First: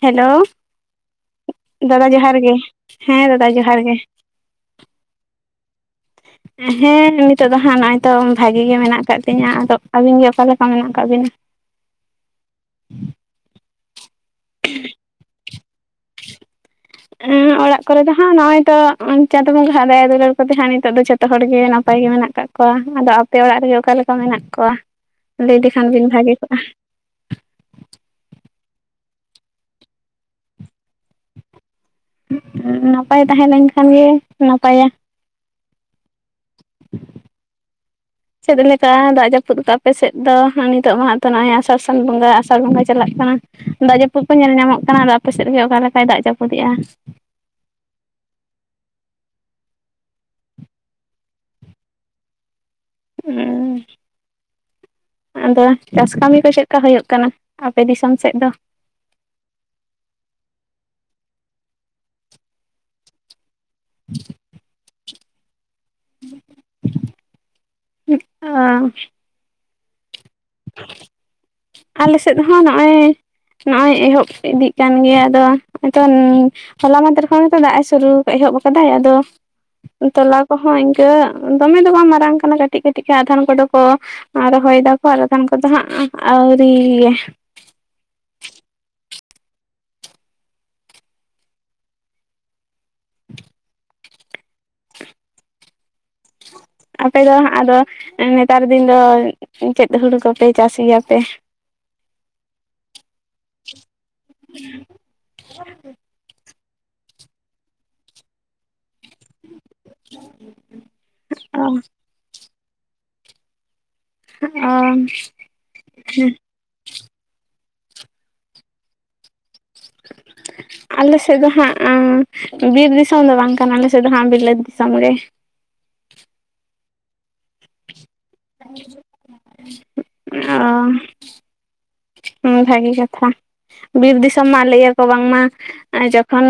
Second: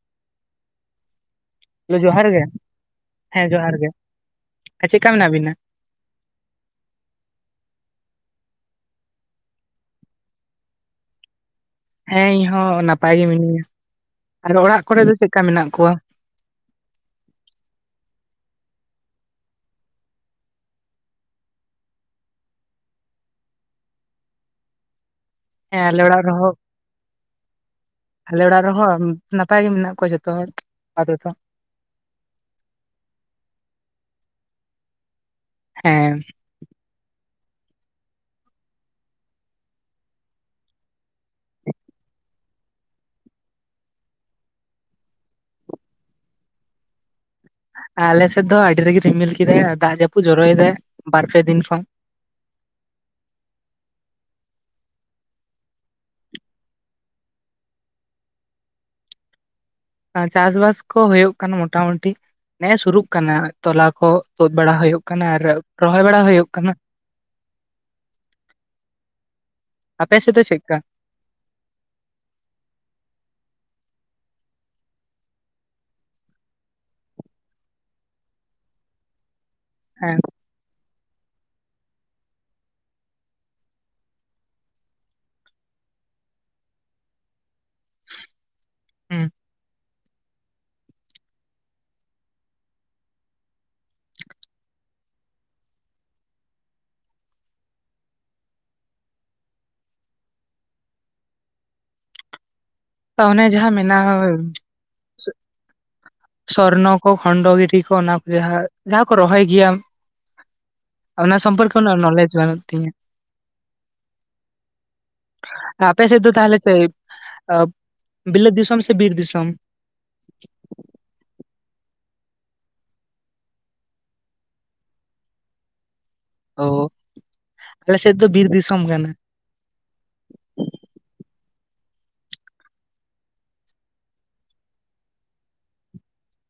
Hello ᱤᱭᱟᱹ ᱡᱚᱦᱟᱨ ᱜᱮ ᱦᱮᱸ ᱡᱚᱦᱟᱨ ᱜᱮ ᱪᱮᱫᱠᱟ ᱢᱮᱱᱟᱜ ᱵᱤᱱᱟ? ᱦᱮᱸ ᱱᱤᱛᱳᱜ ᱫᱚ ᱦᱟᱸᱜ ᱱᱚᱜᱼᱚᱭ ᱛᱚ ᱵᱷᱟᱜᱮ ᱜᱮ ᱢᱮᱱᱟᱜ ᱟᱠᱟᱫ ᱞᱤᱧᱟᱹ ᱟᱫᱚ ᱟᱹᱵᱤᱱ ᱜᱮ ᱚᱠᱟᱞᱮᱠᱟ ᱢᱮᱱᱟᱜ ᱠᱟᱜ ᱵᱤᱱᱟ? ᱦᱮᱸ ᱤᱧ ᱦᱚᱸ ᱱᱟᱯᱟᱭ ᱜᱮ ᱢᱤᱱᱟᱹᱧᱟ, ᱟᱨ ᱚᱲᱟᱜ ᱠᱚᱨᱮ ᱫᱚ ᱪᱮᱫᱠᱟ ᱢᱮᱱᱟᱜ ᱠᱚᱣᱟ? ᱚᱲᱟᱜ ᱠᱚᱨᱮ ᱫᱚ ᱦᱟᱸᱜ ᱱᱚᱜᱼᱚᱭ ᱛᱚ ᱪᱟᱸᱫ ᱵᱚᱸᱜᱟ ᱦᱟᱸᱜ ᱫᱟᱭᱟ ᱫᱩᱞᱟᱹᱲ ᱠᱚᱛᱮ ᱦᱟᱸᱜ ᱱᱤᱛᱚᱜ ᱫᱚ ᱡᱚᱛᱚ ᱦᱚᱲᱜᱮ ᱱᱟᱯᱟᱭ ᱜᱮ ᱢᱮᱱᱟᱜ ᱟᱠᱟᱫ ᱠᱚᱣᱟ, ᱟᱫᱚ ᱟᱯᱮ ᱚᱲᱟᱜ ᱨᱮᱜᱮ ᱚᱠᱟ ᱞᱮᱠᱟ ᱢᱮᱱᱟᱜ ᱠᱚᱣᱟ? ᱞᱟᱹᱭ ᱦᱮᱸ ᱞᱮᱠᱷᱟᱱ ᱟᱞᱮ ᱵᱤᱱ ᱚᱲᱟᱜ ᱵᱷᱟᱜᱮ ᱨᱮᱦᱚᱸ ᱠᱚᱜᱼᱟ ᱟᱞᱮ ᱚᱲᱟᱜ ᱨᱮᱦᱚᱸ ᱱᱟᱯᱟᱭ ᱜᱮ ᱢᱮᱱᱟᱜ ᱠᱚᱣᱟ ᱡᱷᱚᱛᱚ ᱦᱚᱲ ᱟᱯᱟᱛᱚᱛᱚ ᱾ ᱱᱟᱯᱟᱭ ᱛᱟᱦᱮᱸ ᱞᱮᱱᱠᱷᱟᱱ ᱜᱮ ᱱᱟᱯᱟᱭᱟ ᱾ ᱦᱮᱸ ‍ᱻ‍ ᱪᱮᱫ ᱞᱮᱠᱟ ᱫᱟᱜ ᱡᱟᱹᱯᱩᱫ ᱠᱟᱜᱼᱟ ᱟᱯᱮᱥᱮᱫ ᱫᱚ? ᱱᱤᱛᱚᱜ ᱢᱟ ᱦᱟᱸᱜ ᱛᱚ ᱱᱚᱜᱼᱚᱭ ᱟᱥᱟᱲ ᱥᱟᱱ ᱵᱚᱸᱜᱟ ᱟᱥᱟᱲ ᱵᱚᱸᱜᱟ ᱪᱟᱞᱟᱜ ᱠᱟᱱᱟ ᱫᱟᱜ ᱡᱟᱹᱯᱩᱫ ᱠᱚ ᱧᱮᱞ ᱧᱟᱢᱚᱜ ᱠᱟᱱᱟ ᱟᱫᱚ ᱟᱯᱮ ᱥᱮᱫ ᱜᱮ ᱚᱠᱟ ᱞᱮᱠᱟᱭ ᱫᱟᱜ ᱡᱟᱹᱯᱩᱫᱮᱜᱼᱟ? ᱟᱞᱮ ᱥᱮᱫ ᱫᱚ ᱟᱹᱰᱤ ᱨᱟᱜᱤ ᱨᱤᱢᱤᱞ ᱠᱮᱫᱟᱭ ᱫᱟᱜ ᱡᱟᱹᱯᱩ ᱡᱚᱨᱚᱭᱮᱫᱟᱭ ᱵᱟᱨ ᱯᱮ ᱫᱤᱱ ᱠᱷᱚᱱ ᱾ ᱩᱸ ᱟᱫᱚ ᱪᱟᱥ ᱠᱟᱹᱢᱤ ᱠᱚ ᱪᱮᱫᱠᱟ ᱦᱩᱭᱩᱜ ᱠᱟᱱᱟ ᱟᱯᱮ ᱫᱤᱥᱚᱢ ᱥᱮᱫ ᱫᱚ? ᱪᱟᱥ ᱵᱟᱥ ᱠᱚ ᱦᱩᱭᱩᱜ ᱠᱟᱱᱟ ᱢᱚᱴᱟ ᱢᱩᱴᱤ ᱱᱮᱜ-ᱮ ᱥᱩᱨᱩᱜ ᱠᱟᱱᱟ ᱛᱚᱞᱟ ᱠᱚ ᱵᱟᱲᱟ ᱦᱩᱭᱩᱜ ᱠᱟᱱᱟ ᱟᱨ ᱨᱚᱦᱚᱭ ᱵᱟᱲᱟ ᱦᱩᱭᱩᱜ ᱠᱟᱱᱟ ᱾ ᱟᱯᱮᱥᱮᱫ ᱫᱚ ᱪᱮᱫ ᱠᱟ? ᱟᱞᱮ ᱥᱮᱫ ᱦᱚᱸ ᱱᱚᱜᱼᱚᱭ ᱱᱚᱜᱼᱚᱭ ᱮᱦᱚᱵ ᱤᱫᱤᱜ ᱠᱟᱱ ᱜᱮᱭᱟ ᱟᱫᱚ ᱟᱫᱚ [unintelligible] ᱦᱚᱞᱟ ᱢᱟᱫᱷᱮᱨ ᱠᱷᱚᱱ ᱜᱮᱛᱚ ᱫᱟᱜ ᱮ ᱥᱩᱨᱩ ᱮᱦᱚᱵ ᱠᱟᱫᱟᱭ ᱟᱫᱚ ᱦᱮᱸ ᱛᱚᱞᱟ ᱠᱚᱦᱚᱸ ᱤᱱᱠᱟᱹ ᱫᱚᱢᱮ ᱫᱚ ᱵᱟᱝ ᱢᱟᱨᱟᱝ ᱠᱟᱱᱟ ᱠᱟᱹᱴᱤᱡ ᱠᱟᱹᱴᱤᱡ ᱜᱮ ᱟᱫᱷᱟᱱ ᱠᱚᱫᱚ ᱠᱚ ᱨᱚᱦᱚᱭ ᱫᱟ ᱠᱚ ᱟᱨ ᱟᱫᱷᱟᱱ ᱠᱚᱫᱚ ᱦᱟᱸᱜ [unintelligible] ᱟᱣᱨᱤ [unintelligible] ᱦᱩᱸ ᱻ ᱟᱯᱮ ᱫᱚ ᱦᱟᱸᱜ ᱟᱫᱚ ᱱᱮᱛᱟᱨ ᱫᱤᱱ ᱫᱚ ᱪᱮᱫ ᱦᱩᱲᱩ ᱠᱚᱯᱮ ᱪᱟᱥ ᱜᱮᱭᱟᱯᱮ? ᱚᱱᱮ ᱡᱟᱦᱟᱸ ᱢᱮᱱᱟᱜᱼᱟ [unintelligible] ᱥᱚᱨᱱᱚ ᱠᱚ ᱠᱷᱚᱸᱱᱰᱚ ᱜᱤᱨᱤ ᱠᱚ ᱚᱱᱟ ᱠᱚ ᱡᱟᱦᱟᱸ ᱡᱟᱦᱟᱸ ᱠᱚ ᱨᱚᱦᱚᱭ ᱜᱮᱭᱟ ᱚᱱᱟ ᱥᱚᱢᱯᱚᱨᱠᱮ ᱩᱱᱟᱹᱜ ᱱᱚᱞᱮᱡᱽ ᱵᱟᱹᱱᱩᱜ ᱛᱤᱧᱟ ᱾ ᱟᱯᱮ ᱥᱮᱫ ᱫᱚ ᱛᱟᱦᱞᱮ? ᱥᱮ ᱵᱤᱞᱚᱛ ᱫᱤᱥᱚᱢ ᱥᱮ ᱵᱤᱨ ᱫᱤᱥᱚᱢ? ᱟᱞᱮ ᱥᱮᱫ ᱫᱚ ᱦᱟᱸᱜ ᱮᱸ ᱵᱤᱨ ᱫᱤᱥᱚᱢ ᱫᱚ ᱵᱟᱝ ᱠᱟᱱᱟ ᱟᱞᱮ ᱥᱮᱫ ᱫᱚ ᱦᱟᱸᱜ ᱵᱤᱞᱟᱹᱛ ᱫᱤᱥᱚᱢ ᱜᱮ ᱾ ᱚ, ᱟᱞᱮ ᱥᱮᱫ ᱫᱚ ᱵᱤᱨ ᱫᱤᱥᱚᱢ ᱠᱟᱱᱟ ᱾ ᱚ ᱦᱩᱸ ᱵᱷᱟᱹᱜᱤ ᱠᱟᱛᱷᱟ ᱵᱤᱨ ᱫᱤᱥᱚᱢ ᱢᱟ ᱞᱟᱹᱭᱟ ᱠᱚ ᱵᱟᱝᱢᱟ ᱡᱚᱠᱷᱚᱱ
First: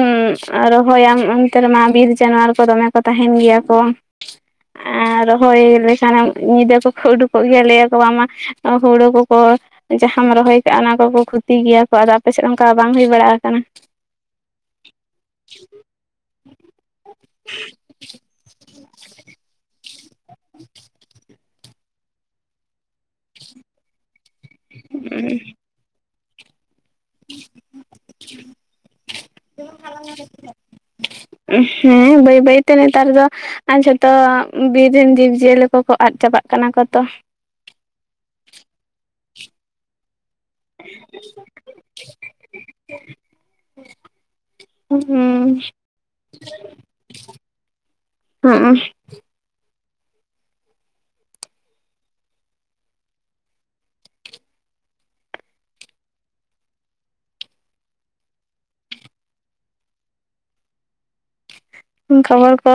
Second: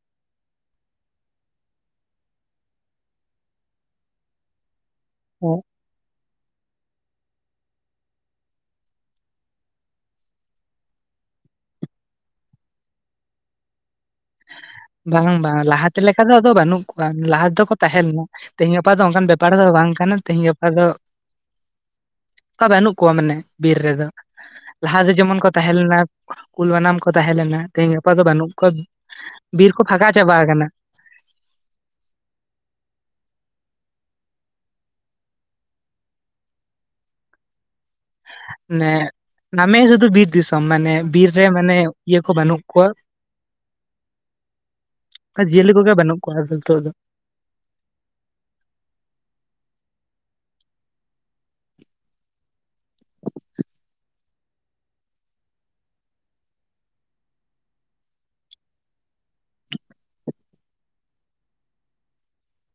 ᱨᱚᱦᱚᱭᱟᱢ ᱚᱱᱛᱮ ᱨᱮᱢᱟ ᱵᱤᱨ ᱡᱟᱱᱣᱟᱨ ᱠᱚ ᱫᱚᱢᱮ ᱠᱚ ᱛᱟᱦᱮᱱ ᱜᱮᱭᱟ ᱠᱚ ᱾ [inaudible] ᱟᱸ ᱨᱚᱦᱚᱭ ᱞᱮᱠᱷᱟᱱᱮᱢ ᱧᱤᱫᱟᱹ ᱠᱚ ᱦᱩᱰᱩᱠᱚᱜ ᱜᱮᱭᱟ ᱞᱟᱹᱭᱟᱠᱚ ᱵᱟᱝ ᱢᱟ ᱦᱩᱲᱩ ᱠᱚᱠᱚ ᱡᱟᱦᱟᱸᱢ ᱨᱚᱦᱚᱭ ᱠᱟᱜ-ᱟ ᱚᱱᱟ ᱠᱚᱠᱚ ᱠᱷᱤᱛᱤ ᱜᱮᱭᱟ ᱠᱚ, ᱟᱫᱚ ᱟᱯᱮᱥᱮᱫ ᱚᱱᱠᱟ ᱵᱟᱝ ᱦᱩᱭ ᱵᱟᱲᱟ ᱟᱠᱟᱱᱟ? ᱵᱟᱝ ᱵᱟᱝ ᱞᱟᱦᱟᱛᱮ ᱞᱮᱠᱟ ᱫᱚ ᱟᱫᱚ ᱵᱟᱹᱱᱩᱜ ᱠᱚᱣᱟ ᱞᱟᱦᱟ ᱛᱮ ᱫᱚᱠᱚ ᱛᱟᱦᱮᱸ ᱞᱮᱱᱟ ᱛᱮᱦᱤᱧ ᱜᱟᱯᱟ ᱫᱚ ᱚᱱᱠᱟᱱ [unintelligible] [unintelligible] ᱫᱚ ᱵᱟᱝ ᱠᱟᱱᱟ ᱛᱮᱹᱦᱮᱧ ᱜᱟᱯᱟ ᱫᱚ ᱚᱱᱠᱟ ᱵᱟᱹᱱᱩᱜ ᱠᱚᱣᱟ ᱢᱟᱱᱮ ᱵᱤᱨ ᱨᱮᱫᱚ ᱞᱟᱦᱟᱫᱚ ᱡᱮᱢᱚᱱ ᱠᱚ ᱛᱟᱦᱮᱸ ᱞᱮᱱᱟ ᱠᱩᱞ ᱵᱟᱱᱟᱢ ᱠᱚ ᱛᱟᱦᱮᱸ ᱞᱮᱱᱟ ᱛᱮᱦᱮᱧ ᱜᱟᱯᱟ ᱫᱚ ᱵᱟᱹᱱᱩᱜ ᱠᱚᱣᱟ ᱵᱤᱨ ᱠᱚ ᱯᱷᱟᱸᱠᱟ ᱪᱟᱵᱟ ᱟᱠᱟᱱᱟ ᱦᱮᱸ ᱵᱟᱹᱭ ᱵᱟᱹᱭᱛᱮ ᱱᱮᱛᱟᱨ ᱫᱚ ᱟᱨ ᱡᱷᱚᱛᱚ ᱵᱤᱨ ᱨᱮᱱ ᱡᱤᱵᱽ-ᱡᱤᱭᱟᱹᱞᱤ ᱠᱚᱠᱚ ᱟᱫ ᱪᱟᱵᱟᱜ ᱠᱟᱱᱟ ᱠᱚ ᱛᱚ ᱱᱮ ᱱᱟᱢᱮ ᱥᱮ ᱫᱚ ᱥᱩᱫᱦᱩ ᱵᱤᱨ ᱫᱤᱥᱚ ᱢ ᱢᱟᱱᱮ ᱵᱤᱨ ᱨᱮ ᱢᱟᱱᱮ ᱤᱭᱟᱹ ᱠᱚ ᱵᱟᱹᱱᱩᱜ ᱠᱚᱣᱟ ᱡᱤᱭᱟᱹᱞᱤ ᱠᱚᱜᱮ ᱵᱟᱹᱱᱩᱜ ᱠᱚᱣᱟ ᱱᱤᱛᱚᱜ ᱫᱚ ᱦᱚᱸᱜ-ᱚ ᱠᱷᱚᱵᱚᱨ ᱠᱚ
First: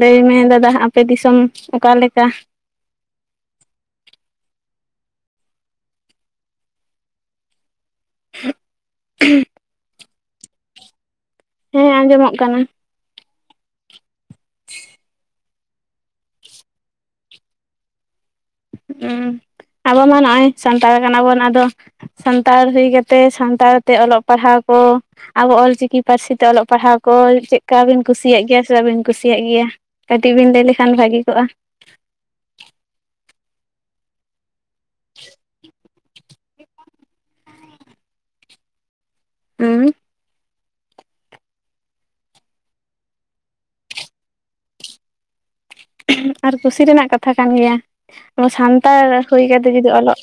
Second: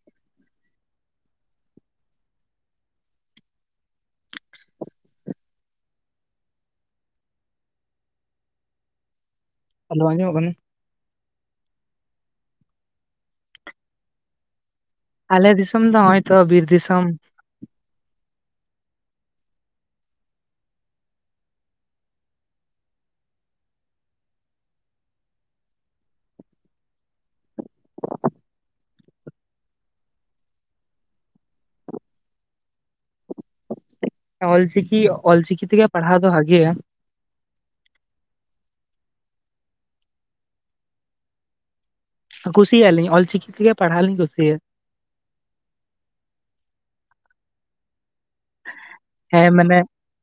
ᱞᱟᱹᱭ ᱢᱮ ᱫᱟᱫᱟ ᱟᱯᱮ ᱫᱤᱥᱚᱢ ᱚᱠᱟᱞᱮᱠᱟ [inaudible] [unintelligible] ᱦᱮᱞᱳ ᱟᱸᱡᱚᱢᱚᱜ ᱠᱟᱱᱟ ᱦᱮᱸ ᱟᱸᱡᱚᱢᱚᱜ ᱠᱟᱱᱟ ᱟᱞᱮ ᱫᱤᱥᱚᱢ ᱫᱚ ᱱᱚᱜᱚᱭ ᱛᱚ ᱵᱤᱨ ᱫᱤᱥᱚᱢ ᱦᱸ ᱟᱵᱚ ᱢᱟ ᱱᱚᱜᱼᱚᱭ ᱥᱟᱱᱛᱟᱲ ᱠᱟᱱᱟ ᱵᱚᱱ ᱟᱫᱚ ᱥᱟᱱᱛᱟᱲ ᱦᱩᱭ ᱠᱟᱛᱮᱜ ᱥᱟᱱᱛᱟᱲ ᱛᱮ ᱚᱞᱚᱜ ᱯᱟᱲᱦᱟᱣ ᱠᱚ ᱟᱵᱚ ᱚᱞᱪᱤᱠᱤ ᱯᱟᱹᱨᱥᱤ ᱛᱮ ᱚᱞᱚᱜ ᱯᱟᱲᱦᱟᱣ ᱠᱚ ᱪᱮᱫᱠᱟ ᱵᱤᱱ ᱠᱩᱥᱤᱭᱟᱜ ᱜᱮᱭᱟ ᱥᱮ ᱵᱟᱵᱤᱱ ᱠᱩᱥᱤᱭᱟᱜ ᱜᱮᱭᱟ ᱠᱟᱹᱴᱤᱡ ᱵᱤᱱ ᱞᱟᱹᱭ ᱞᱮᱠᱷᱟᱱ ᱵᱷᱟᱹᱜᱤ ᱠᱚᱜᱼᱟ ᱚᱞ ᱪᱤᱠᱤ ᱚᱞᱪᱤᱠᱤ ᱛᱮᱜᱮ ᱯᱟᱲᱦᱟᱣ ᱫᱚ ᱵᱷᱟᱜᱮᱭᱟ ᱩᱢ ᱠᱩᱥᱤᱭᱟᱜᱞᱤᱧ ᱚᱞᱪᱤᱠᱤ ᱛᱮᱜᱮ ᱯᱟᱲᱦᱟᱣ ᱞᱤᱧ ᱠᱩᱥᱤᱭᱟᱜᱼᱟ ᱟᱨ ᱠᱩᱥᱤ ᱨᱮᱱᱟᱜ ᱠᱟᱛᱷᱟ ᱠᱟᱱ ᱜᱮᱭᱟ ᱟᱵᱚ ᱥᱟᱱᱛᱟᱲ ᱦᱩᱭ ᱦᱮᱸ ᱠᱟᱛᱮ ᱢᱟᱱᱮ ᱡᱩᱫᱤ ᱚᱞᱚᱜ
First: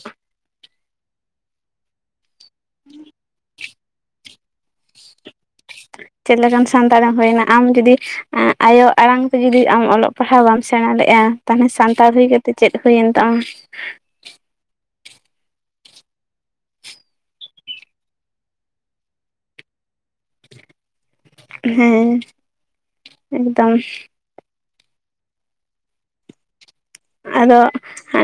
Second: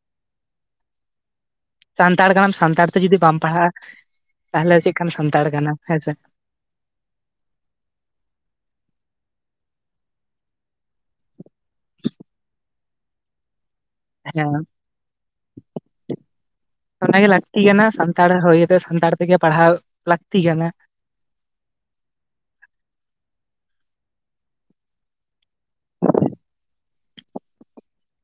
ᱥᱟᱱᱛᱟᱲ ᱠᱟᱱᱟᱢ ᱥᱟᱱᱛᱟᱲ ᱛᱮ ᱡᱩᱫᱤ ᱵᱟᱢ ᱯᱟᱲᱦᱟᱜᱼᱟ, ᱛᱟᱦᱞᱮ ᱪᱮᱫ ᱞᱮᱠᱟᱱ ᱥᱟᱱᱛᱟᱲ ᱠᱟᱱᱟᱢ? ᱦᱮᱸᱥᱮ ᱪᱮᱫ ᱞᱮᱠᱟᱱᱼᱼ ᱥᱟᱱᱛᱟᱲ ᱮᱢ ᱦᱩᱭᱮᱱᱟ ᱟᱢ ᱡᱩᱫᱤ ᱟᱭᱳ ᱟᱲᱟᱝ ᱛᱮ ᱡᱩᱫᱤ ᱟᱢ ᱚᱞᱚᱜ ᱯᱟᱲᱦᱟᱣ ᱵᱟᱢ ᱥᱮᱬᱟ ᱞᱮᱼᱟ ᱾ ᱛᱟᱦᱚᱞᱮ ᱥᱟᱱᱛᱟᱲ ᱦᱩᱭ ᱠᱟᱛᱮᱜ ᱪᱮᱫ ᱦᱩᱭᱮᱱ ᱛᱟᱢᱟ? ᱦᱮᱸᱼᱼ ᱚᱱᱟᱜᱮ ᱞᱟᱹᱠᱛᱤ ᱠᱟᱱᱟ ᱥᱟᱱᱛᱟᱲ ᱦᱩᱭ ᱟᱛᱮ ᱥᱟᱱᱛᱟᱲ ᱛᱮᱜᱮ ᱯᱟᱲᱦᱟᱣ ᱞᱟᱹᱠᱛᱤ ᱠᱟᱱᱟ ᱾ ᱦᱮᱸ ᱮᱠᱫᱚᱢ ᱾ ᱟᱫᱚᱼᱼ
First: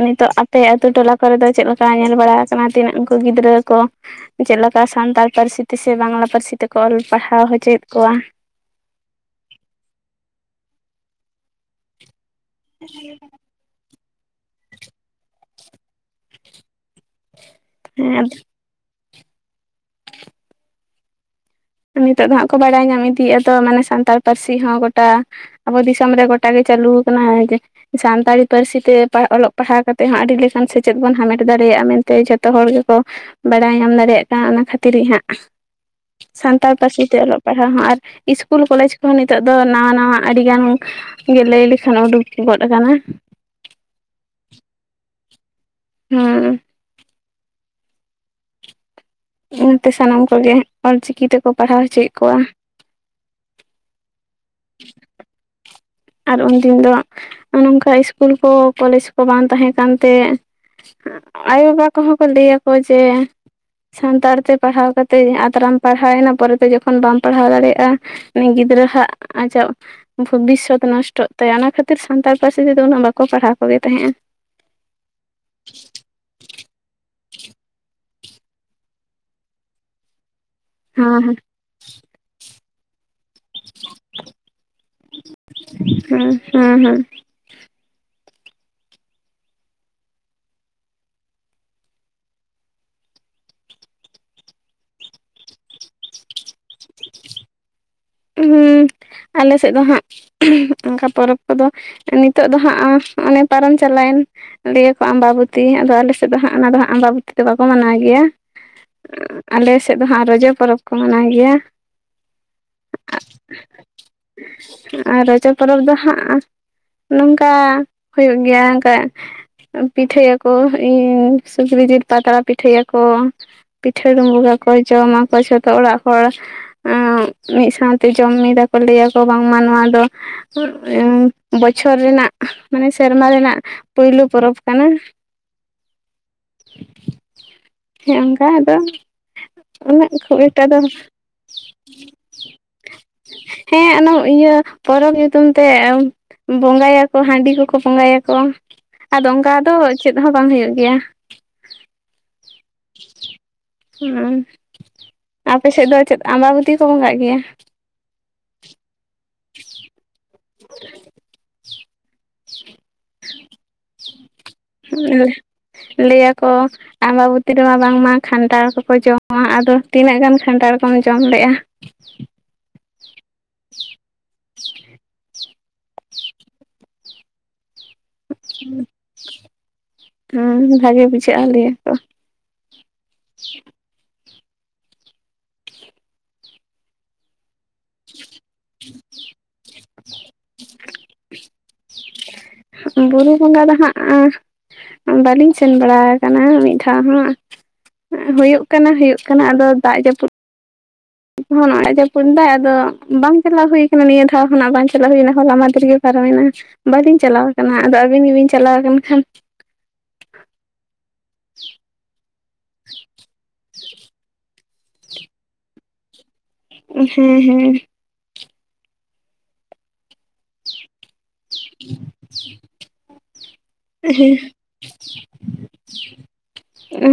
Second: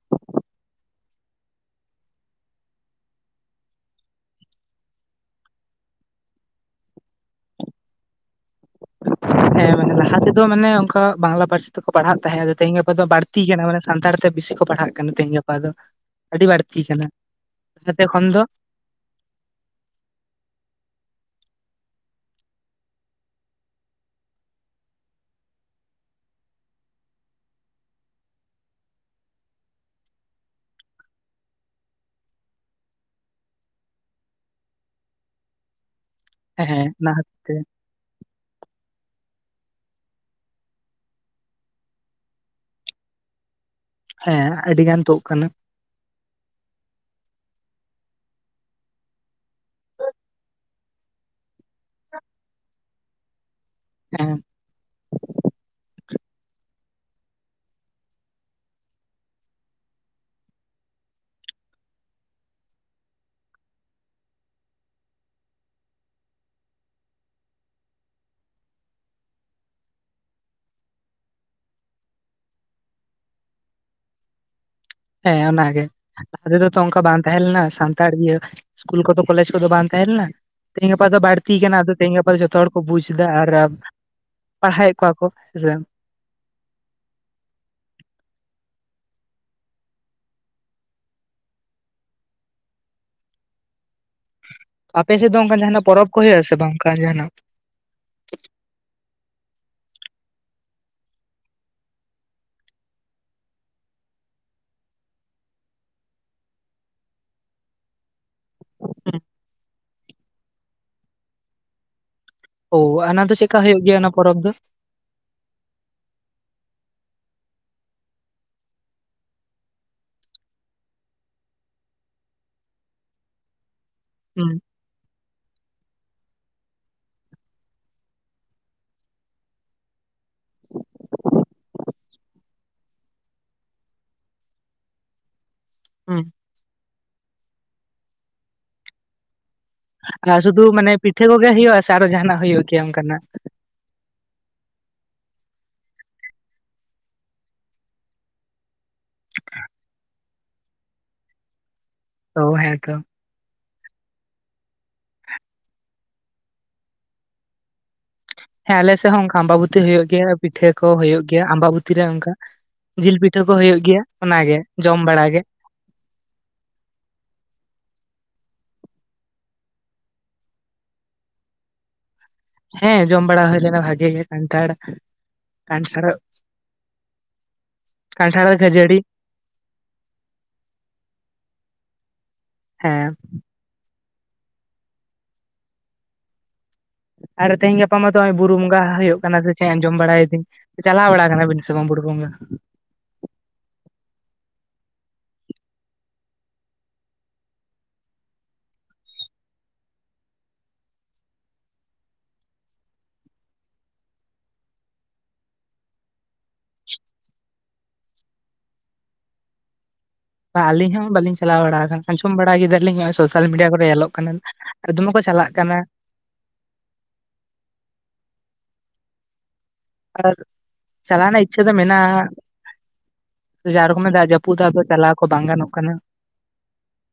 ᱱᱤᱛᱚᱜ ᱟᱯᱮ ᱟᱹᱛᱩ ᱴᱚᱞᱟ ᱠᱚᱨᱮ ᱫᱚ ᱪᱮᱫ ᱞᱮᱠᱟ ᱧᱮᱞ ᱵᱟᱲᱟ ᱠᱟᱱᱟ ᱛᱤᱱᱟᱹᱜ ᱩᱱᱠᱩ ᱜᱤᱫᱽᱨᱟᱹ ᱠᱚᱼᱼ ᱪᱮᱫᱮᱠᱟ ᱥᱟᱱᱛᱟᱲ ᱯᱟᱹᱨᱥᱤ ᱛᱮᱥᱮ ᱵᱟᱝᱞᱟ ᱯᱟᱹᱨᱥᱤ ᱛᱮᱠᱚ ᱚᱞ ᱯᱟᱲᱦᱟᱣ ᱦᱚᱪᱚᱭᱮᱫ ᱠᱚᱣᱟ ᱦᱮᱸ ᱢᱟᱱᱮ ᱞᱟᱦᱟ ᱛᱮᱫᱚ ᱢᱟᱱᱮ ᱚᱱᱠᱟ ᱵᱟᱝᱞᱟ ᱯᱟᱹᱨᱥᱤ ᱛᱮᱠᱚ ᱯᱟᱲᱦᱟᱜ ᱛᱟᱦᱮᱸᱜᱼᱟ ᱼᱼ ᱛᱮᱦᱮᱧ ᱜᱟᱯᱟ ᱫᱚ ᱵᱟᱹᱲᱛᱤ ᱠᱟᱱᱟ ᱢᱟᱱᱮ ᱥᱟᱱᱛᱟᱲ ᱛᱮ ᱵᱤᱥᱤ ᱠᱚ ᱯᱟᱲᱦᱟᱜ ᱠᱟᱱᱟ ᱛᱮᱦᱮᱧ ᱜᱟᱯᱟ ᱫᱚ ᱟᱹᱰᱤ ᱵᱟᱹᱲᱛᱤ ᱠᱟᱱᱟ ᱾ [unintelligible] ᱠᱷᱚᱱ ᱦᱮᱸ ᱫᱚᱼᱼ ᱱᱤᱛᱚᱜ ᱫᱚ ᱦᱟᱸᱜ ᱠᱚ ᱵᱟᱲᱟᱭ ᱧᱟᱢ ᱤᱫᱤᱭᱮᱫᱟ ᱛᱚ ᱢᱟᱱᱮ ᱥᱟᱱᱛᱟᱲ ᱯᱟᱹᱨᱥᱤ ᱦᱚᱸ ᱜᱚᱴᱟᱼᱼ ᱟᱵᱚ ᱫᱤᱥᱚᱢ ᱨᱮ ᱜᱚᱴᱟ ᱜᱮ ᱪᱟᱹᱞᱩ ᱟᱠᱟᱱᱟ ᱦᱮᱸ ᱡᱮ ᱾ ᱥᱟᱱᱛᱟᱲᱤ ᱯᱟᱹᱨᱥᱤ ᱛᱮ ᱚᱞᱚᱜ ᱯᱟᱲᱦᱟᱣ ᱠᱟᱛᱮᱫ ᱦᱚᱸ ᱟᱹᱰᱤ ᱞᱮᱠᱟᱱ ᱥᱮᱪᱮᱫ ᱵᱚᱱ ᱦᱟᱢᱮᱴ ᱫᱟᱲᱮᱭᱟᱜᱼᱟ ᱢᱮᱱᱛᱮ ᱡᱚᱛᱚ ᱦᱚᱲ ᱜᱮᱠᱚ ᱼᱼ ᱵᱟᱲᱟᱭ ᱧᱟᱢ ᱫᱟᱲᱮᱭᱟᱜ ᱠᱟᱱ ᱚᱱᱟ ᱠᱷᱟᱹᱛᱤᱨ ᱜᱮ ᱦᱟᱸᱜᱼᱼ ᱥᱟᱱᱛᱟᱲ ᱦᱮᱸ ᱯᱟᱹᱨᱥᱤ ᱚᱱᱟ ᱛᱮ ᱠᱷᱟᱹᱛᱤᱨ ᱚᱞᱚᱜ ᱯᱟᱲᱦᱟᱜ ᱦᱚᱸ ᱟᱨ ᱤᱥᱠᱩᱞ ᱠᱚᱞᱮᱡᱽ ᱠᱚᱦᱚᱸ ᱱᱤᱛᱚᱜ ᱫᱚ ᱱᱟᱣᱟ ᱱᱟᱣᱟ ᱟᱹᱰᱤᱜᱟᱱᱼᱼ ᱜᱮ ᱞᱟᱹᱭ ᱞᱮᱠᱷᱟᱱ ᱩᱰᱩᱠ ᱜᱚᱫ ᱟᱠᱟᱱᱟ ᱾ ᱦᱮᱸ ᱟᱹᱰᱤ ᱜᱟᱱ ᱛᱳᱫ ᱠᱟᱱᱟ ᱾ ᱦᱮᱸ ᱾ ᱚᱱᱟᱛᱮ ᱥᱟᱱᱟᱢ ᱠᱚᱜᱮ ᱚᱞᱪᱤᱠᱤ ᱛᱮᱠᱚ ᱯᱟᱲᱦᱟᱣ ᱦᱚᱪᱚᱭᱮᱫ ᱠᱚᱣᱟ ᱾ ᱦᱮᱸ ᱾ [unintelligible] ᱟᱨ ᱩᱱᱫᱤᱱ ᱫᱚ ᱱᱚᱝᱠᱟ ᱤᱥᱠᱩᱞ ᱠᱚ ᱠᱚᱞᱮᱡᱽ ᱠᱚ ᱵᱟᱝ ᱛᱟᱦᱮᱸ ᱠᱟᱱ ᱛᱮᱼᱼ ᱟᱭᱳ ᱵᱟᱵᱟ ᱠᱚᱦᱚᱸ ᱠᱚ ᱞᱟᱹᱭ ᱟᱠᱚ ᱡᱮᱼᱼ ᱥᱟᱱᱛᱟᱲ ᱛᱮ ᱯᱟᱲᱦᱟᱣ ᱠᱟᱛᱮᱫ ᱟᱛᱨᱟᱢ ᱯᱟᱲᱦᱟᱣᱮᱱᱟ ᱯᱚᱨᱮᱛᱮ ᱡᱚᱠᱷᱚᱱ ᱵᱟᱢ ᱯᱟᱲᱦᱟᱣ ᱫᱟᱲᱮᱭᱟᱜᱼᱟᱼᱼ ᱩᱱᱤ ᱜᱤᱫᱽᱨᱟᱹ ᱦᱣᱟᱜ ᱟᱡᱟᱜ ᱵᱷᱚᱵᱤᱥᱥᱚᱛᱼᱼ ᱱᱚᱥᱴᱚᱜ ᱛᱟᱭᱟ ᱚᱱᱟ ᱠᱷᱟᱹᱛᱤᱨ ᱥᱟᱱᱛᱟᱲ ᱯᱟᱹᱨᱥᱤ ᱛᱮᱫᱚ ᱩᱱᱟᱹᱜ ᱵᱟᱠᱚ ᱯᱟᱲᱦᱟᱣ ᱠᱚᱜᱮ ᱛᱟᱦᱮᱸᱫᱼᱟ ᱾ ᱦᱮᱸ ᱚᱱᱟᱜᱮ ᱾ [unintelligible] ᱚᱱᱠᱟ ᱵᱟᱝ ᱛᱟᱦᱮᱸ ᱞᱮᱱᱟ ᱥᱟᱱᱛᱟᱲ ᱤᱭᱟᱹ ᱤᱥᱠᱩᱞ ᱠᱚᱫᱚ ᱠᱚᱞᱮᱡᱽ ᱠᱚᱫᱚ ᱵᱟᱝ ᱛᱟᱦᱮᱸ ᱞᱮᱱᱟ ᱾ ᱛᱮᱦᱮᱧ ᱜᱟᱯᱟ ᱫᱚ ᱦᱮᱸ ᱦᱮᱸ ᱵᱟᱹᱲᱛᱤ ᱠᱟᱱᱟ ᱟᱫᱚ ᱛᱮᱦᱮᱧ ᱜᱟᱯᱟ ᱫᱚ ᱡᱚᱛ ᱼᱼ ᱡᱚᱛᱚ ᱦᱚᱲ ᱠᱚ ᱵᱩᱡᱽ ᱫᱟ ᱟᱨ ᱯᱟᱲᱦᱟᱣᱮᱫ ᱠᱚᱣᱟ ᱠᱚ ᱦᱮᱸᱥᱮ ᱾ ᱦᱩᱸ ᱦᱮᱸ ᱦᱮᱸ ᱾ ᱟᱯᱮ ᱥᱮᱫ ᱫᱚ ᱚᱱᱠᱟ ᱡᱟᱦᱟᱱᱟᱜ ᱯᱚᱨᱚᱵᱽ ᱠᱚ ᱦᱳᱭᱳᱜ ᱟᱥᱮ ᱵᱟᱝ ᱚᱱᱠᱟ ᱡᱟᱦᱟᱱᱟᱜ? ᱦᱩᱸ ᱟᱞᱮ ᱥᱮᱫ ᱫᱚ ᱦᱟᱸᱜᱼᱼ ᱚᱱᱠᱟ ᱯᱚᱨᱚᱵᱽ ᱠᱚᱫᱚ ᱱᱤᱛᱚᱜ ᱫᱚ ᱦᱟᱸᱜ ᱚᱱᱮ ᱯᱟᱨᱚᱢ ᱪᱟᱞᱟᱣᱮᱱᱼᱼ ᱞᱟᱹᱭ ᱟᱠᱚ ᱟᱢᱵᱟᱵᱚᱛᱤ ᱟᱫᱚ ᱟᱞᱮ ᱥᱮᱫ ᱫᱚ ᱦᱟᱸᱜ ᱚᱱᱟ ᱫᱚ ᱦᱟᱸᱜ ᱟᱢᱵᱟᱵᱚᱛᱤ ᱫᱚ ᱵᱟᱠᱚ ᱢᱟᱱᱟᱣ ᱜᱮᱭᱟ ᱾ ᱟᱞᱮᱥᱮᱫ ᱫᱚ ᱦᱟᱸᱜ ᱨᱚᱡᱚ ᱯᱚᱨᱚᱵᱽ ᱠᱚ ᱢᱟᱱᱟᱭ ᱜᱮᱭᱟ ᱾ ᱳ ᱚᱱᱟ ᱫᱚ ᱪᱮᱫᱠᱟ ᱦᱩᱭᱩᱜ ᱜᱮᱭᱟ ᱚᱱᱟ ᱯᱚᱨᱚᱵᱽ ᱫᱚ? ᱟᱨ ᱨᱚᱡᱚ ᱯᱚᱨᱚᱵᱽ ᱫᱚ ᱦᱟᱸᱜ ᱱᱚᱝᱠᱟ ᱦᱩᱭᱩᱜ ᱜᱮᱭᱟ ᱚᱱᱠᱟᱼᱼ ᱯᱤᱴᱷᱟᱹᱭᱟᱠᱚ ᱤᱭᱟᱹ ᱥᱩᱠᱨᱤ ᱡᱤᱞ ᱯᱟᱛᱲᱟ ᱯᱤᱴᱷᱟᱹᱭᱟᱠᱚ ᱾ ᱯᱤᱴᱷᱟᱹ ᱦᱩᱸ ᱰᱩᱢᱵᱩᱜᱟᱠᱚ ᱡᱚᱢᱟᱠᱚ ᱡᱚᱛᱚ ᱚᱲᱟᱜ ᱦᱚᱲᱼᱼ ᱢᱤᱫ ᱥᱟᱶᱛᱮ ᱡᱚᱢ ᱢᱤᱫ ᱟᱠᱚ ᱞᱟᱹᱭᱟᱠᱚ ᱵᱟᱝᱢᱟ ᱱᱚᱣᱟ ᱫᱚᱼᱼ ᱵᱚᱪᱷᱚᱨ ᱨᱮᱱᱟᱜ ᱢᱟᱱᱮ ᱥᱮᱨᱢᱟ ᱨᱮᱱᱟᱜᱼᱼ ᱯᱟᱹᱭᱞᱟᱹ ᱯᱚᱨᱚᱵᱽ ᱠᱟᱱᱟ ᱾ ᱦᱩᱸ ᱦᱮᱸ ᱚᱱᱠᱟ ᱟᱫᱚ ᱩᱱᱟᱹᱜ ᱠᱷᱩᱵ ᱟᱨ ᱥᱩᱫᱷᱩ ᱮᱠᱴᱟ ᱫᱚ ᱢᱟᱱᱮ ᱯᱤᱴᱷᱟᱹ ᱠᱚᱜᱮ ᱦᱩᱭᱩᱜ-ᱟ ᱥᱮ ᱟᱨᱦᱚᱸ ᱡᱟᱦᱟᱱᱟᱜ ᱦᱩᱭᱩᱜ ᱜᱮᱭᱟ ᱚᱱᱠᱟᱱᱟᱜ? ᱦᱮᱸ ᱚᱱᱟ ᱤᱭᱟᱹ ᱯᱚᱨᱚᱵᱽ ᱧᱩᱛᱩᱢ ᱛᱮ ᱵᱚᱸᱜᱟᱭᱟᱠᱚ ᱦᱟᱺᱰᱤ ᱠᱚᱠᱚ ᱵᱚᱸᱜᱟᱭᱟᱠᱚ ᱟᱫᱚ ᱚᱱᱠᱟ ᱫᱚ ᱪᱮᱫ ᱦᱚᱸ ᱵᱟᱝ ᱦᱩᱭᱩᱜ ᱜᱮᱭᱟ ᱚ ᱦᱮᱸ ᱛᱚ ᱦᱩᱸ ᱟᱯᱮ ᱥᱮᱫ ᱫᱚ ᱪᱮᱫ ᱟᱢᱵᱟᱵᱚᱛᱤ ᱠᱚ ᱵᱚᱸᱜᱟᱜ ᱜᱮᱭᱟ ᱦᱮᱸ ᱟᱞᱮᱥᱮᱫ ᱦᱚᱸ ᱚᱱᱠᱟ ᱟᱢᱵᱟᱵᱩᱛᱤ ᱦᱩᱭᱩᱜ ᱜᱮᱭᱟ ᱯᱤᱴᱷᱟᱹ ᱠᱚ ᱦᱩᱭᱩᱜ ᱜᱮᱭᱟ ᱟᱢᱵᱟᱵᱩᱛᱤ ᱨᱮ ᱚᱱᱠᱟ ᱡᱤᱞ ᱯᱤᱴᱷᱟᱹ ᱠᱚ ᱦᱩᱭᱩᱜ ᱜᱮᱭᱟ ᱚᱱᱟᱜᱮ ᱡᱚᱢ ᱵᱟᱲᱟ ᱜᱮ ᱞᱮᱹᱭᱟ ᱠᱚ ᱟᱢᱵᱟᱵᱚᱛᱤ ᱨᱮᱢᱟ ᱵᱟᱝᱢᱟ ᱠᱷᱟᱱᱴᱷᱟᱲ ᱠᱚᱠᱚ ᱡᱚᱢᱟ ᱟᱫᱚ ᱛᱤᱱᱟᱹᱜ ᱜᱟᱱ ᱠᱷᱟᱱᱴᱷᱟᱲ ᱠᱚᱢ ᱡᱚᱢ ᱞᱮᱜᱼᱟ ᱦᱮᱸ ᱡᱚᱢ ᱵᱟᱲᱟ ᱦᱩᱭ ᱞᱮᱱᱟ ᱵᱷᱟᱜᱮ ᱜᱮ ᱠᱟᱱᱴᱷᱟᱲ ᱠᱟᱱᱴᱷᱟᱲ ᱻ ᱵᱷᱟᱜᱮ ᱵᱩᱡᱷᱟᱹᱜᱼᱟ ᱞᱟᱹᱭᱟ ᱠᱚ ᱦᱮᱸ ᱟᱨ ᱛᱮᱦᱮᱧ ᱜᱟᱯᱟ ᱢᱟᱛᱚ ᱵᱩᱨᱩ ᱵᱚᱸᱜᱟ ᱦᱳᱭᱳᱜ ᱠᱟᱱᱟ ᱥᱮ ᱪᱮᱫ ᱡᱚᱢ ᱵᱟᱲᱟᱭᱮᱫᱤᱧ ᱪᱟᱞᱟᱣ ᱵᱟᱲᱟ ᱠᱟᱱᱟ ᱵᱤᱱ ᱥᱮ ᱵᱟᱝ ᱵᱩᱨᱩ ᱵᱚᱸᱜᱟ ᱵᱩᱨᱩ ᱵᱚᱸᱜᱟ ᱫᱚ ᱦᱟᱸᱜ ᱵᱟᱹᱞᱤᱧ ᱥᱮᱱ ᱵᱟᱲᱟ ᱟᱠᱟᱱᱟ ᱢᱤᱫ ᱫᱷᱟᱣ ᱦᱟᱸᱜ ᱦᱳᱭᱳᱜ ᱠᱟᱱᱟ ᱦᱳᱭᱳᱜ ᱠᱟᱱᱟ ᱟᱫᱚ ᱫᱟᱜ ᱡᱟᱹᱯᱩᱫ ᱱᱚᱜ-ᱚᱭ ᱡᱟᱹᱯᱩᱫ ᱫᱟᱭ ᱟᱫᱚ ᱵᱟᱝ ᱪᱟᱞᱟᱣ ᱦᱩᱭ ᱠᱟᱱᱟ ᱱᱤᱭᱟᱹ ᱫᱷᱟᱣ ᱦᱚᱸ ᱱᱟᱜ ᱵᱟᱝ ᱪᱟᱞᱟᱣ ᱦᱩᱭᱮᱱᱟ ᱦᱚᱞᱟ ᱢᱟᱫᱷᱮᱨ ᱜᱮ ᱯᱟᱨᱚᱢᱮᱱᱟ ᱵᱟᱹᱞᱤᱧ ᱪᱟᱞᱟᱣ ᱠᱟᱱᱟ ᱟᱫᱚ ᱟᱹᱵᱤᱱ ᱜᱮᱵᱤᱱ ᱪᱟᱞᱟᱣ ᱟᱠᱟᱱ ᱠᱷᱟᱱ ᱟᱹᱞᱤᱧ ᱦᱚᱸ ᱵᱟᱹᱞᱤᱧ ᱪᱟᱞᱟᱣ ᱵᱟᱲᱟ ᱠᱟᱱ ᱠᱷᱟᱱ ᱡᱚᱢ ᱵᱟᱲᱟ ᱠᱮᱫᱟᱞᱤᱧ ᱱᱚᱜᱼᱚᱭ ᱥᱳᱥᱟᱞ ᱢᱤᱰᱤᱭᱟ ᱠᱚᱨᱮ ᱧᱮᱞᱚᱜ ᱠᱟᱱᱟ ᱟᱨ ᱫᱚᱢᱮ ᱠᱚ ᱪᱟᱞᱟᱜ ᱠᱟᱱᱟ ᱦᱮᱸ ᱦᱮᱸ ᱟᱨ ᱪᱟᱞᱟᱣ ᱨᱮᱱᱟᱜ ᱤᱪᱪᱷᱟᱹ ᱫᱚ ᱢᱮᱱᱟᱜᱼᱟ ᱡᱟ ᱨᱚᱠᱚᱢ ᱮ ᱫᱟᱜ ᱡᱟᱹᱯᱩᱫ ᱫᱟ ᱟᱫᱚ ᱪᱟᱞᱟᱣ ᱠᱚ ᱵᱟᱝ ᱜᱟᱱᱚᱜ ᱠᱟᱱᱟ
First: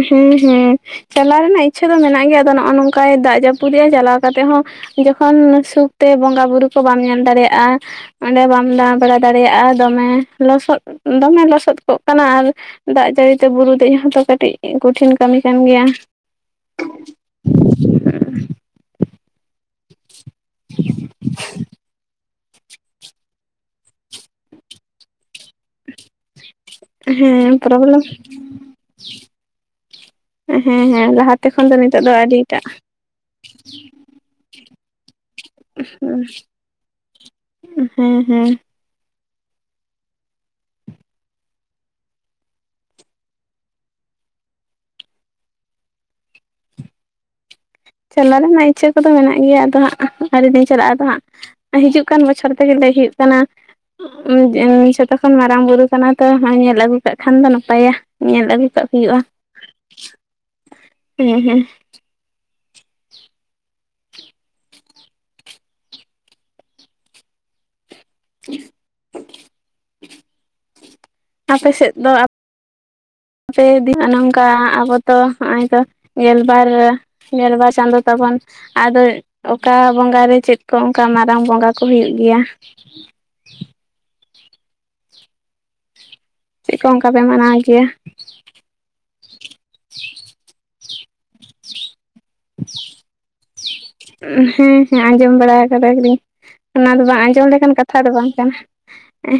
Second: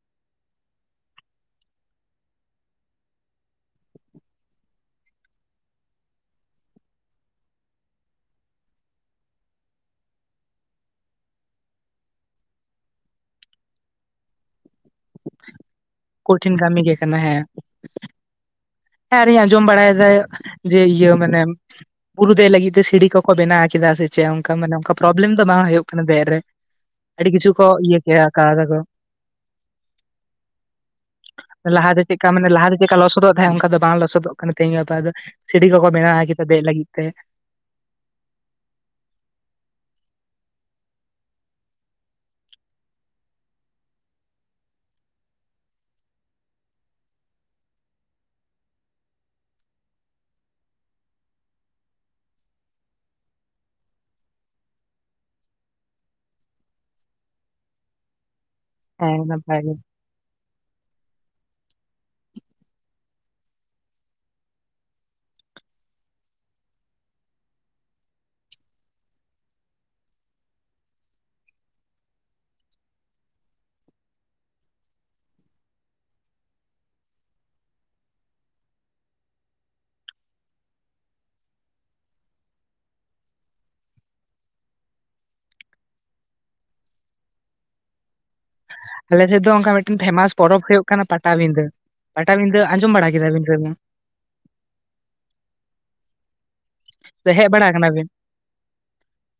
ᱦᱮᱸ ᱦᱮᱸ ᱪᱟᱞᱟᱣ ᱨᱮᱱᱟᱜ ᱤᱪᱪᱷᱟᱹ ᱫᱚ ᱢᱮᱱᱟᱜ ᱜᱮᱭᱟ ᱟᱫᱚ ᱱᱚᱜᱼᱚᱭ ᱱᱚᱝᱠᱟᱭ ᱫᱟᱜ ᱡᱟᱹᱯᱩᱫᱮᱜᱼᱟ ᱪᱟᱞᱟᱣ ᱠᱟᱛᱮᱜ ᱦᱚᱸ ᱡᱚᱠᱷᱚᱱ ᱥᱩᱠᱛᱮ ᱵᱚᱸᱜᱟ ᱵᱩᱨᱩ ᱠᱚ ᱵᱟᱢ ᱧᱟᱢ ᱫᱟᱲᱮᱭᱟᱜᱼᱟ ᱚᱸᱰᱮ ᱵᱟᱢ ᱫᱟᱬᱟ ᱵᱟᱲᱟ ᱫᱟᱲᱮᱭᱟᱜᱼᱟ ᱫᱚᱢᱮ ᱞᱚᱥᱚᱫ ᱫᱚᱢᱮ ᱞᱚᱥᱚᱫ ᱠᱚᱜ ᱠᱟᱱᱟ ᱟᱨ ᱫᱟᱜ ᱡᱟᱹᱲᱤᱛᱮ ᱵᱩᱨᱩ ᱫᱮᱡ ᱦᱚᱸᱛᱚ ᱠᱟᱹᱴᱤᱡ ᱠᱚᱴᱷᱤᱱ ᱠᱟᱹᱢᱤ ᱠᱟᱱ ᱜᱮᱭᱟ ᱠᱚᱴᱷᱤᱱ ᱠᱟᱹᱢᱤ ᱜᱮ ᱠᱟᱱᱟ ᱦᱮᱸ ᱦᱮᱸ ᱟᱨ ᱤᱧ ᱟᱸᱡᱚᱢ ᱵᱟᱲᱟᱭ ᱫᱟ ᱡᱮ ᱤᱭᱟᱹ ᱢᱟᱱᱮ ᱵᱩᱨᱩ ᱫᱮᱡ ᱞᱟᱹᱜᱤᱫ ᱛᱮ ᱥᱤᱲᱤ ᱠᱚᱠᱚ ᱵᱮᱱᱟᱣ ᱠᱮᱫᱟ ᱥᱮ ᱪᱮᱫ ᱚᱱᱠᱟ ᱢᱟᱱᱮ ᱚᱱᱠᱟ ᱯᱨᱚᱵᱞᱮᱢ ᱫᱚ ᱵᱟᱝ ᱦᱩᱭᱩᱜ ᱠᱟᱱᱟ ᱫᱮᱡ ᱨᱮ ᱟᱹᱰᱤ ᱠᱤᱪᱷᱩ ᱦᱮᱸ ᱠᱚ ᱤᱭᱟᱹ ᱯᱨᱚᱵᱞᱮᱢ ᱠᱮᱭᱟ ᱠᱟᱣ ᱫᱟᱠᱚ ᱦᱮᱸ ᱦᱮᱸ ᱞᱟᱦᱟᱛᱮ ᱠᱷᱚᱱ ᱫᱚ ᱞᱟᱦᱟ ᱛᱮ ᱱᱤᱛᱚᱜ ᱫᱚ ᱪᱮᱫᱞᱮᱠᱟ ᱢᱟᱱᱮ ᱟᱹᱰᱤᱴᱟᱜ ᱞᱟᱦᱟ ᱛᱮ ᱪᱮᱫᱮᱠᱟ ᱞᱚᱥᱚᱫᱚᱜ ᱛᱟᱦᱮᱸᱫ ᱚᱱᱠᱟ ᱫᱚ ᱵᱟᱝ ᱞᱚᱥᱚᱫᱚᱜ ᱠᱟᱱᱟ ᱛᱮᱦᱤᱧ ᱜᱟᱯᱟ ᱫᱚ ᱥᱤᱬᱤ ᱠᱚᱠᱚ ᱵᱮᱱᱟᱣ ᱠᱮᱫᱟ ᱫᱮᱡ ᱞᱟᱹᱜᱤᱫ ᱛᱮ ᱦᱮᱸ ᱦᱮᱸ ᱪᱟᱞᱟᱜ ᱨᱮᱱᱟᱜ ᱤᱪᱪᱷᱟᱹ ᱠᱚᱫᱚ ᱢᱮᱱᱟᱜ ᱜᱮᱭᱟ ᱟᱫᱚ ᱦᱟᱸᱜ ᱟᱹᱰᱤ ᱫᱤᱱ ᱪᱟᱞᱟᱜᱼᱟ ᱟᱫᱚ ᱦᱟᱸᱜ ᱦᱤᱡᱩᱜ ᱠᱟᱱ ᱵᱚᱪᱷᱚᱨ ᱛᱮᱜᱮ ᱞᱮᱭ ᱦᱩᱭᱩᱜ ᱠᱟᱱᱟ ᱱᱩᱭ ᱡᱷᱚᱛᱚ ᱠᱷᱚᱱ ᱢᱟᱨᱟᱝ ᱵᱩᱨᱩ ᱠᱟᱱᱟ ᱛᱚ ᱱᱚᱜᱚᱭ ᱧᱮᱞ ᱟᱹᱜᱩ ᱠᱟᱜ ᱠᱷᱟᱱ ᱫᱚ ᱱᱟᱯᱟᱭᱟ ᱧᱮᱞ ᱟᱹᱜᱩ ᱨᱟᱠᱟᱵ ᱦᱩᱭᱩᱜᱼᱟ ᱦᱮᱸ ᱱᱟᱯᱟᱭ ᱜᱮ ᱦᱮᱸ ᱦᱮᱸ [inaudible] ᱟᱯᱮ ᱥᱮᱫ ᱫᱚ ᱟᱯᱮ ᱫᱤᱱ ᱱᱚᱝᱠᱟ ᱟᱵᱚ ᱛᱚ ᱦᱚᱜᱼᱚᱭ ᱛᱚ ᱜᱮᱞᱵᱟᱨ ᱜᱮᱞᱵᱟᱨ ᱪᱟᱸᱫᱚ ᱛᱟᱵᱚᱱ ᱟᱫᱚ ᱚᱠᱟ ᱵᱚᱸᱜᱟ ᱨᱮ ᱪᱮᱫ ᱠᱚ ᱚᱱᱠᱟ ᱢᱟᱨᱟᱝ ᱵᱚᱸᱜᱟ ᱠᱚ ᱦᱩᱭᱩᱜ ᱜᱮᱭᱟ ᱪᱮᱫ ᱠᱚ ᱚᱱᱠᱟ ᱯᱮ ᱢᱟᱱᱟᱣ ᱜᱮᱭᱟ ᱟᱞᱮ ᱥᱮᱫ ᱫᱚ ᱚᱱᱠᱟ ᱢᱤᱫᱴᱮᱱ ᱯᱷᱮᱢᱟᱥ ᱯᱚᱨᱚᱵᱽ ᱦᱩᱭᱩᱜ ᱠᱟᱱᱟ ᱯᱟᱴᱟᱵᱤᱸᱫᱟᱹ ᱯᱟᱴᱟᱵᱤᱸᱫᱟᱹ ᱟᱸᱡᱚᱢ ᱵᱟᱲᱟ ᱠᱮᱫᱟᱵᱤᱱ ᱦᱮᱸ ᱦᱮᱸ ᱟᱸᱡᱚᱢ ᱵᱟᱲᱟ ᱠᱟᱫᱟ ᱞᱤᱧ ᱚᱱᱟ ᱫᱚ ᱵᱟᱝ ᱥᱮ ᱟᱸᱡᱚᱢ ᱦᱮᱡ ᱵᱟᱲᱟ ᱞᱮᱠᱟᱱ ᱠᱟᱱᱟ ᱠᱟᱛᱷᱟ ᱵᱤᱱ ᱫᱚ ᱵᱟᱝ ᱠᱟᱱᱟ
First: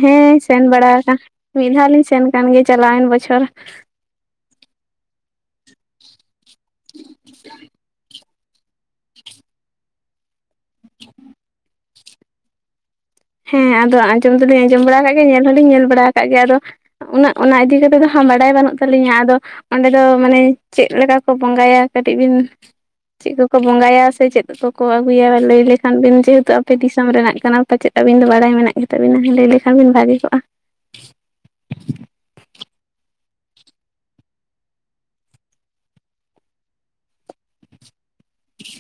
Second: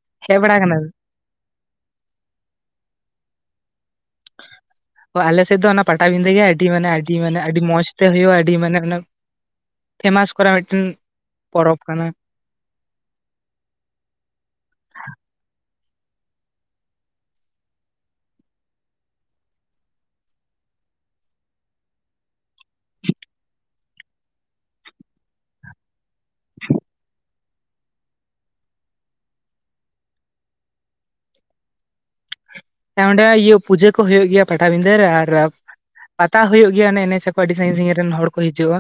ᱦᱮᱸ ᱦᱮᱡ ᱥᱮᱱ ᱠᱟᱱᱟ ᱵᱟᱲᱟ ᱟᱠᱟᱱ ᱢᱤᱫ ᱫᱷᱟᱣᱞᱤᱧ ᱥᱮᱱ ᱠᱟᱱ ᱜᱮ ᱪᱟᱞᱟᱣᱮᱱ ᱵᱚᱪᱷᱚᱨ ᱟᱞᱮ ᱥᱮᱫ ᱫᱚ ᱚᱱᱟ ᱯᱟᱴᱟᱵᱤᱸᱫᱟᱹ ᱜᱮ ᱟᱹᱰᱤ ᱢᱟᱱᱮ ᱟᱹᱰᱤ ᱢᱟᱱᱮ ᱟᱹᱰᱤ ᱢᱚᱸᱡᱽ ᱛᱮ ᱦᱩᱭᱩᱜᱼᱟ ᱟᱹᱰᱤ ᱢᱟᱱᱮ ᱯᱷᱮᱢᱟᱥ ᱠᱚᱨᱟ ᱢᱤᱫᱴᱮᱱ ᱯᱚᱨᱚᱵᱽ ᱠᱟᱱᱟ ᱦᱮᱸ ᱟᱫᱚ ᱟᱸᱡᱚᱢ ᱫᱚᱞᱤᱧ ᱟᱸᱡᱚᱢ ᱵᱟᱲᱟ ᱠᱟᱜ ᱜᱮᱭᱟ ᱧᱮᱞ ᱦᱚᱸᱞᱤᱧ ᱧᱮᱞ ᱵᱟᱲᱟ ᱠᱟᱜ ᱜᱮᱭᱟ ᱟᱫᱚ ᱩᱱᱟᱹᱜ ᱚᱱᱟ ᱤᱫᱤ ᱠᱟᱛᱮᱫ ᱫᱚ ᱦᱟᱸᱜ ᱵᱟᱰᱟᱭ ᱵᱟᱹᱱᱩᱜ ᱛᱟᱹᱞᱤᱧᱟ ᱟᱫᱚ ᱚᱸᱰᱮ ᱫᱚ ᱢᱟᱱᱮ ᱪᱮᱫ ᱞᱮᱠᱟ ᱠᱚ ᱵᱚᱸᱜᱟᱭᱟ ᱠᱟᱹᱴᱤᱡ ᱵᱤᱱ ᱪᱮᱜ ᱠᱚᱠᱚ ᱵᱚᱸᱜᱟᱭᱟ ᱥᱮ ᱪᱮᱫ ᱠᱚᱠᱚ ᱟᱹᱜᱩᱭᱟ ᱞᱟᱹᱭ ᱞᱮᱠᱷᱟᱱ ᱵᱤᱱ ᱡᱮᱦᱮᱛᱩ ᱟᱯᱮ ᱫᱤᱥᱚᱢ ᱨᱮᱱᱟᱜ ᱠᱟᱱᱟ ᱯᱟᱪᱮᱫ ᱟᱹᱵᱤᱱ ᱫᱚ ᱵᱟᱲᱟᱭ ᱢᱮᱱᱟᱜ ᱜᱮᱛᱟᱵᱤᱱᱟ ᱞᱟᱹᱭ ᱞᱮᱠᱷᱟᱱ ᱵᱤᱱ ᱵᱷᱟᱜᱤ ᱠᱚᱜᱼᱟ ᱚᱸᱰᱮ ᱤᱭᱟᱹ ᱯᱩᱡᱟᱹ ᱠᱚ ᱦᱩᱭᱩᱜ ᱜᱮᱭᱟ ᱯᱟᱴᱟᱵᱤᱫᱟᱹ ᱨᱮ ᱟᱨ ᱯᱟᱛᱟ ᱦᱳᱭᱳᱜ ᱜᱮᱭᱟ ᱚᱱᱮ ᱮᱸᱱᱮᱡ ᱟᱠᱚ ᱟᱹᱰᱤ ᱥᱟᱺᱜᱤᱧ ᱥᱟᱜᱤᱧ ᱨᱮᱱ ᱦᱚᱲ ᱠᱚ ᱦᱤᱡᱩᱜᱼᱟ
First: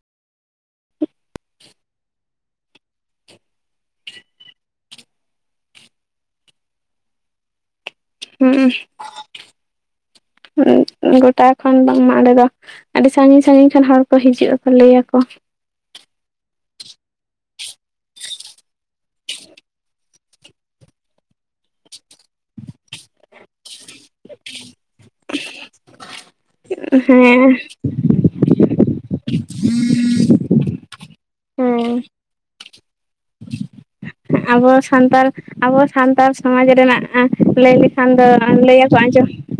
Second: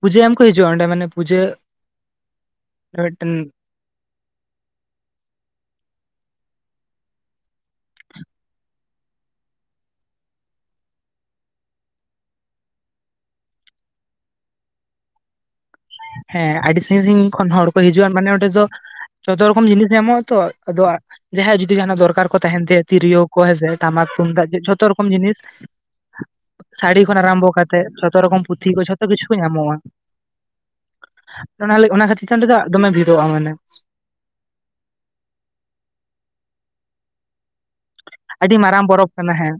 ᱯᱩᱡᱟᱹ ᱮᱢᱠᱩ ᱦᱤᱡᱩᱜᱼᱟ ᱚᱸᱰᱮ ᱢᱟᱱᱮ ᱯᱩᱡᱟᱹ ᱟᱨᱚ ᱢᱤᱫᱴᱮᱱ ᱦᱩᱸ ᱜᱚᱴᱟ ᱠᱷᱚᱱ ᱵᱟᱝᱢᱟ ᱚᱸᱰᱮ ᱫᱚ ᱟᱹᱰᱤ ᱥᱟᱹᱜᱤᱧ ᱥᱟᱹᱜᱤᱧ ᱠᱷᱚᱱ ᱦᱚᱲ ᱠᱚ ᱦᱤᱡᱩᱜ ᱟᱠᱚ ᱞᱟᱹᱭᱟᱠᱚ ᱦᱮᱸ ᱟᱹᱰᱤ ᱥᱟᱹᱜᱤᱧ ᱥᱟᱹᱜᱤᱧ ᱠᱷᱚᱱ ᱦᱚᱲ ᱠᱚ ᱦᱤᱡᱩᱜᱼᱟ ᱢᱟᱱᱮ ᱚᱸᱰᱮ ᱫᱚ ᱡᱚᱛᱚᱨ ᱨᱚᱠᱚᱢ ᱡᱤᱱᱤᱥ ᱧᱟᱢᱚᱜᱼᱟ ᱛᱚ ᱟᱫᱚ ᱡᱟᱦᱟᱸᱭᱟᱜ ᱡᱩᱫᱤ ᱡᱟᱦᱟᱸᱱᱟᱜ ᱫᱚᱨᱠᱟᱨ ᱠᱚ ᱛᱟᱦᱮᱸᱱ ᱛᱮ ᱛᱤᱨᱭᱳ ᱠᱚ ᱦᱮᱸᱥᱮ ᱴᱟᱢᱟᱠ ᱛᱩᱢᱫᱟᱜ ᱡᱷᱚᱛᱚ ᱨᱚᱠᱚᱢ ᱡᱤᱱᱤᱥ ᱥᱟᱹᱲᱤ ᱦᱮᱸ ᱠᱷᱚᱱ ᱟᱨᱟᱢᱵᱚ ᱠᱟᱛᱮ ᱡᱷᱚᱛᱚ ᱨᱚᱠᱚᱢ ᱯᱩᱛᱷᱤ ᱠᱚ ᱡᱷᱚᱛᱚ ᱠᱤᱪᱷᱩ ᱧᱟᱢᱚᱜᱼᱟ ᱚᱱᱟᱞ ᱦᱮᱸ ᱚᱱᱟ ᱠᱷᱟᱹᱛᱤᱨ ᱚᱸᱰᱮ ᱫᱚ ᱫᱚᱢᱮ ᱵᱷᱤᱲᱚᱜᱼᱟ ᱢᱟᱱᱮ ᱟᱵᱚ ᱥᱟᱱᱛᱟᱲ ᱟᱵᱚ ᱥᱟᱱᱛᱟᱲ ᱥᱚᱢᱟᱡᱽ ᱨᱮᱱᱟᱜ ᱞᱟᱹᱭ ᱞᱤᱠ ᱠᱷᱟᱱ ᱫᱚ ᱟᱹᱰᱤ ᱢᱟᱨᱟᱝ ᱞᱟᱹᱭᱟᱠᱚ ᱯᱚᱨᱚᱵᱽ ᱟᱸᱡᱚᱢ ᱠᱟᱱᱟ ᱦᱮᱸ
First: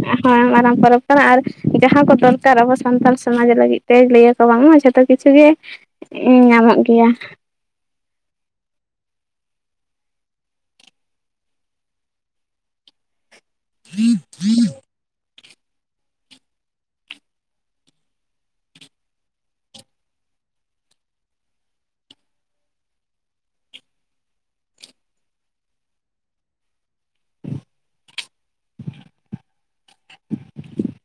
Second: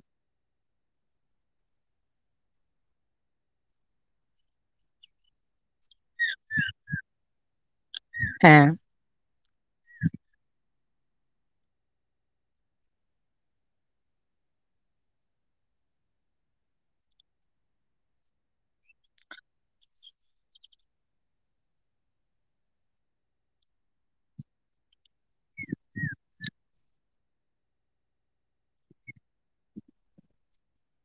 ᱢᱟᱨᱟᱝ ᱯᱚᱨᱚᱵᱽ ᱠᱟᱱᱟ ᱟᱨ ᱡᱟᱦᱟᱸ ᱠᱚ ᱫᱚᱨᱠᱟᱨ ᱟᱵᱚ ᱥᱟᱱᱛᱟᱲ ᱥᱚᱢᱟᱡᱽ ᱞᱟᱹᱜᱤᱫ ᱛᱮᱭ [unintelligible] [unintelligible] ᱡᱷᱚᱛᱚ ᱠᱤᱪᱷᱩ ᱜᱮ ᱧᱟᱢᱚᱜ ᱜᱮᱭᱟ ᱦᱮᱸ [inaudible] [inaudible]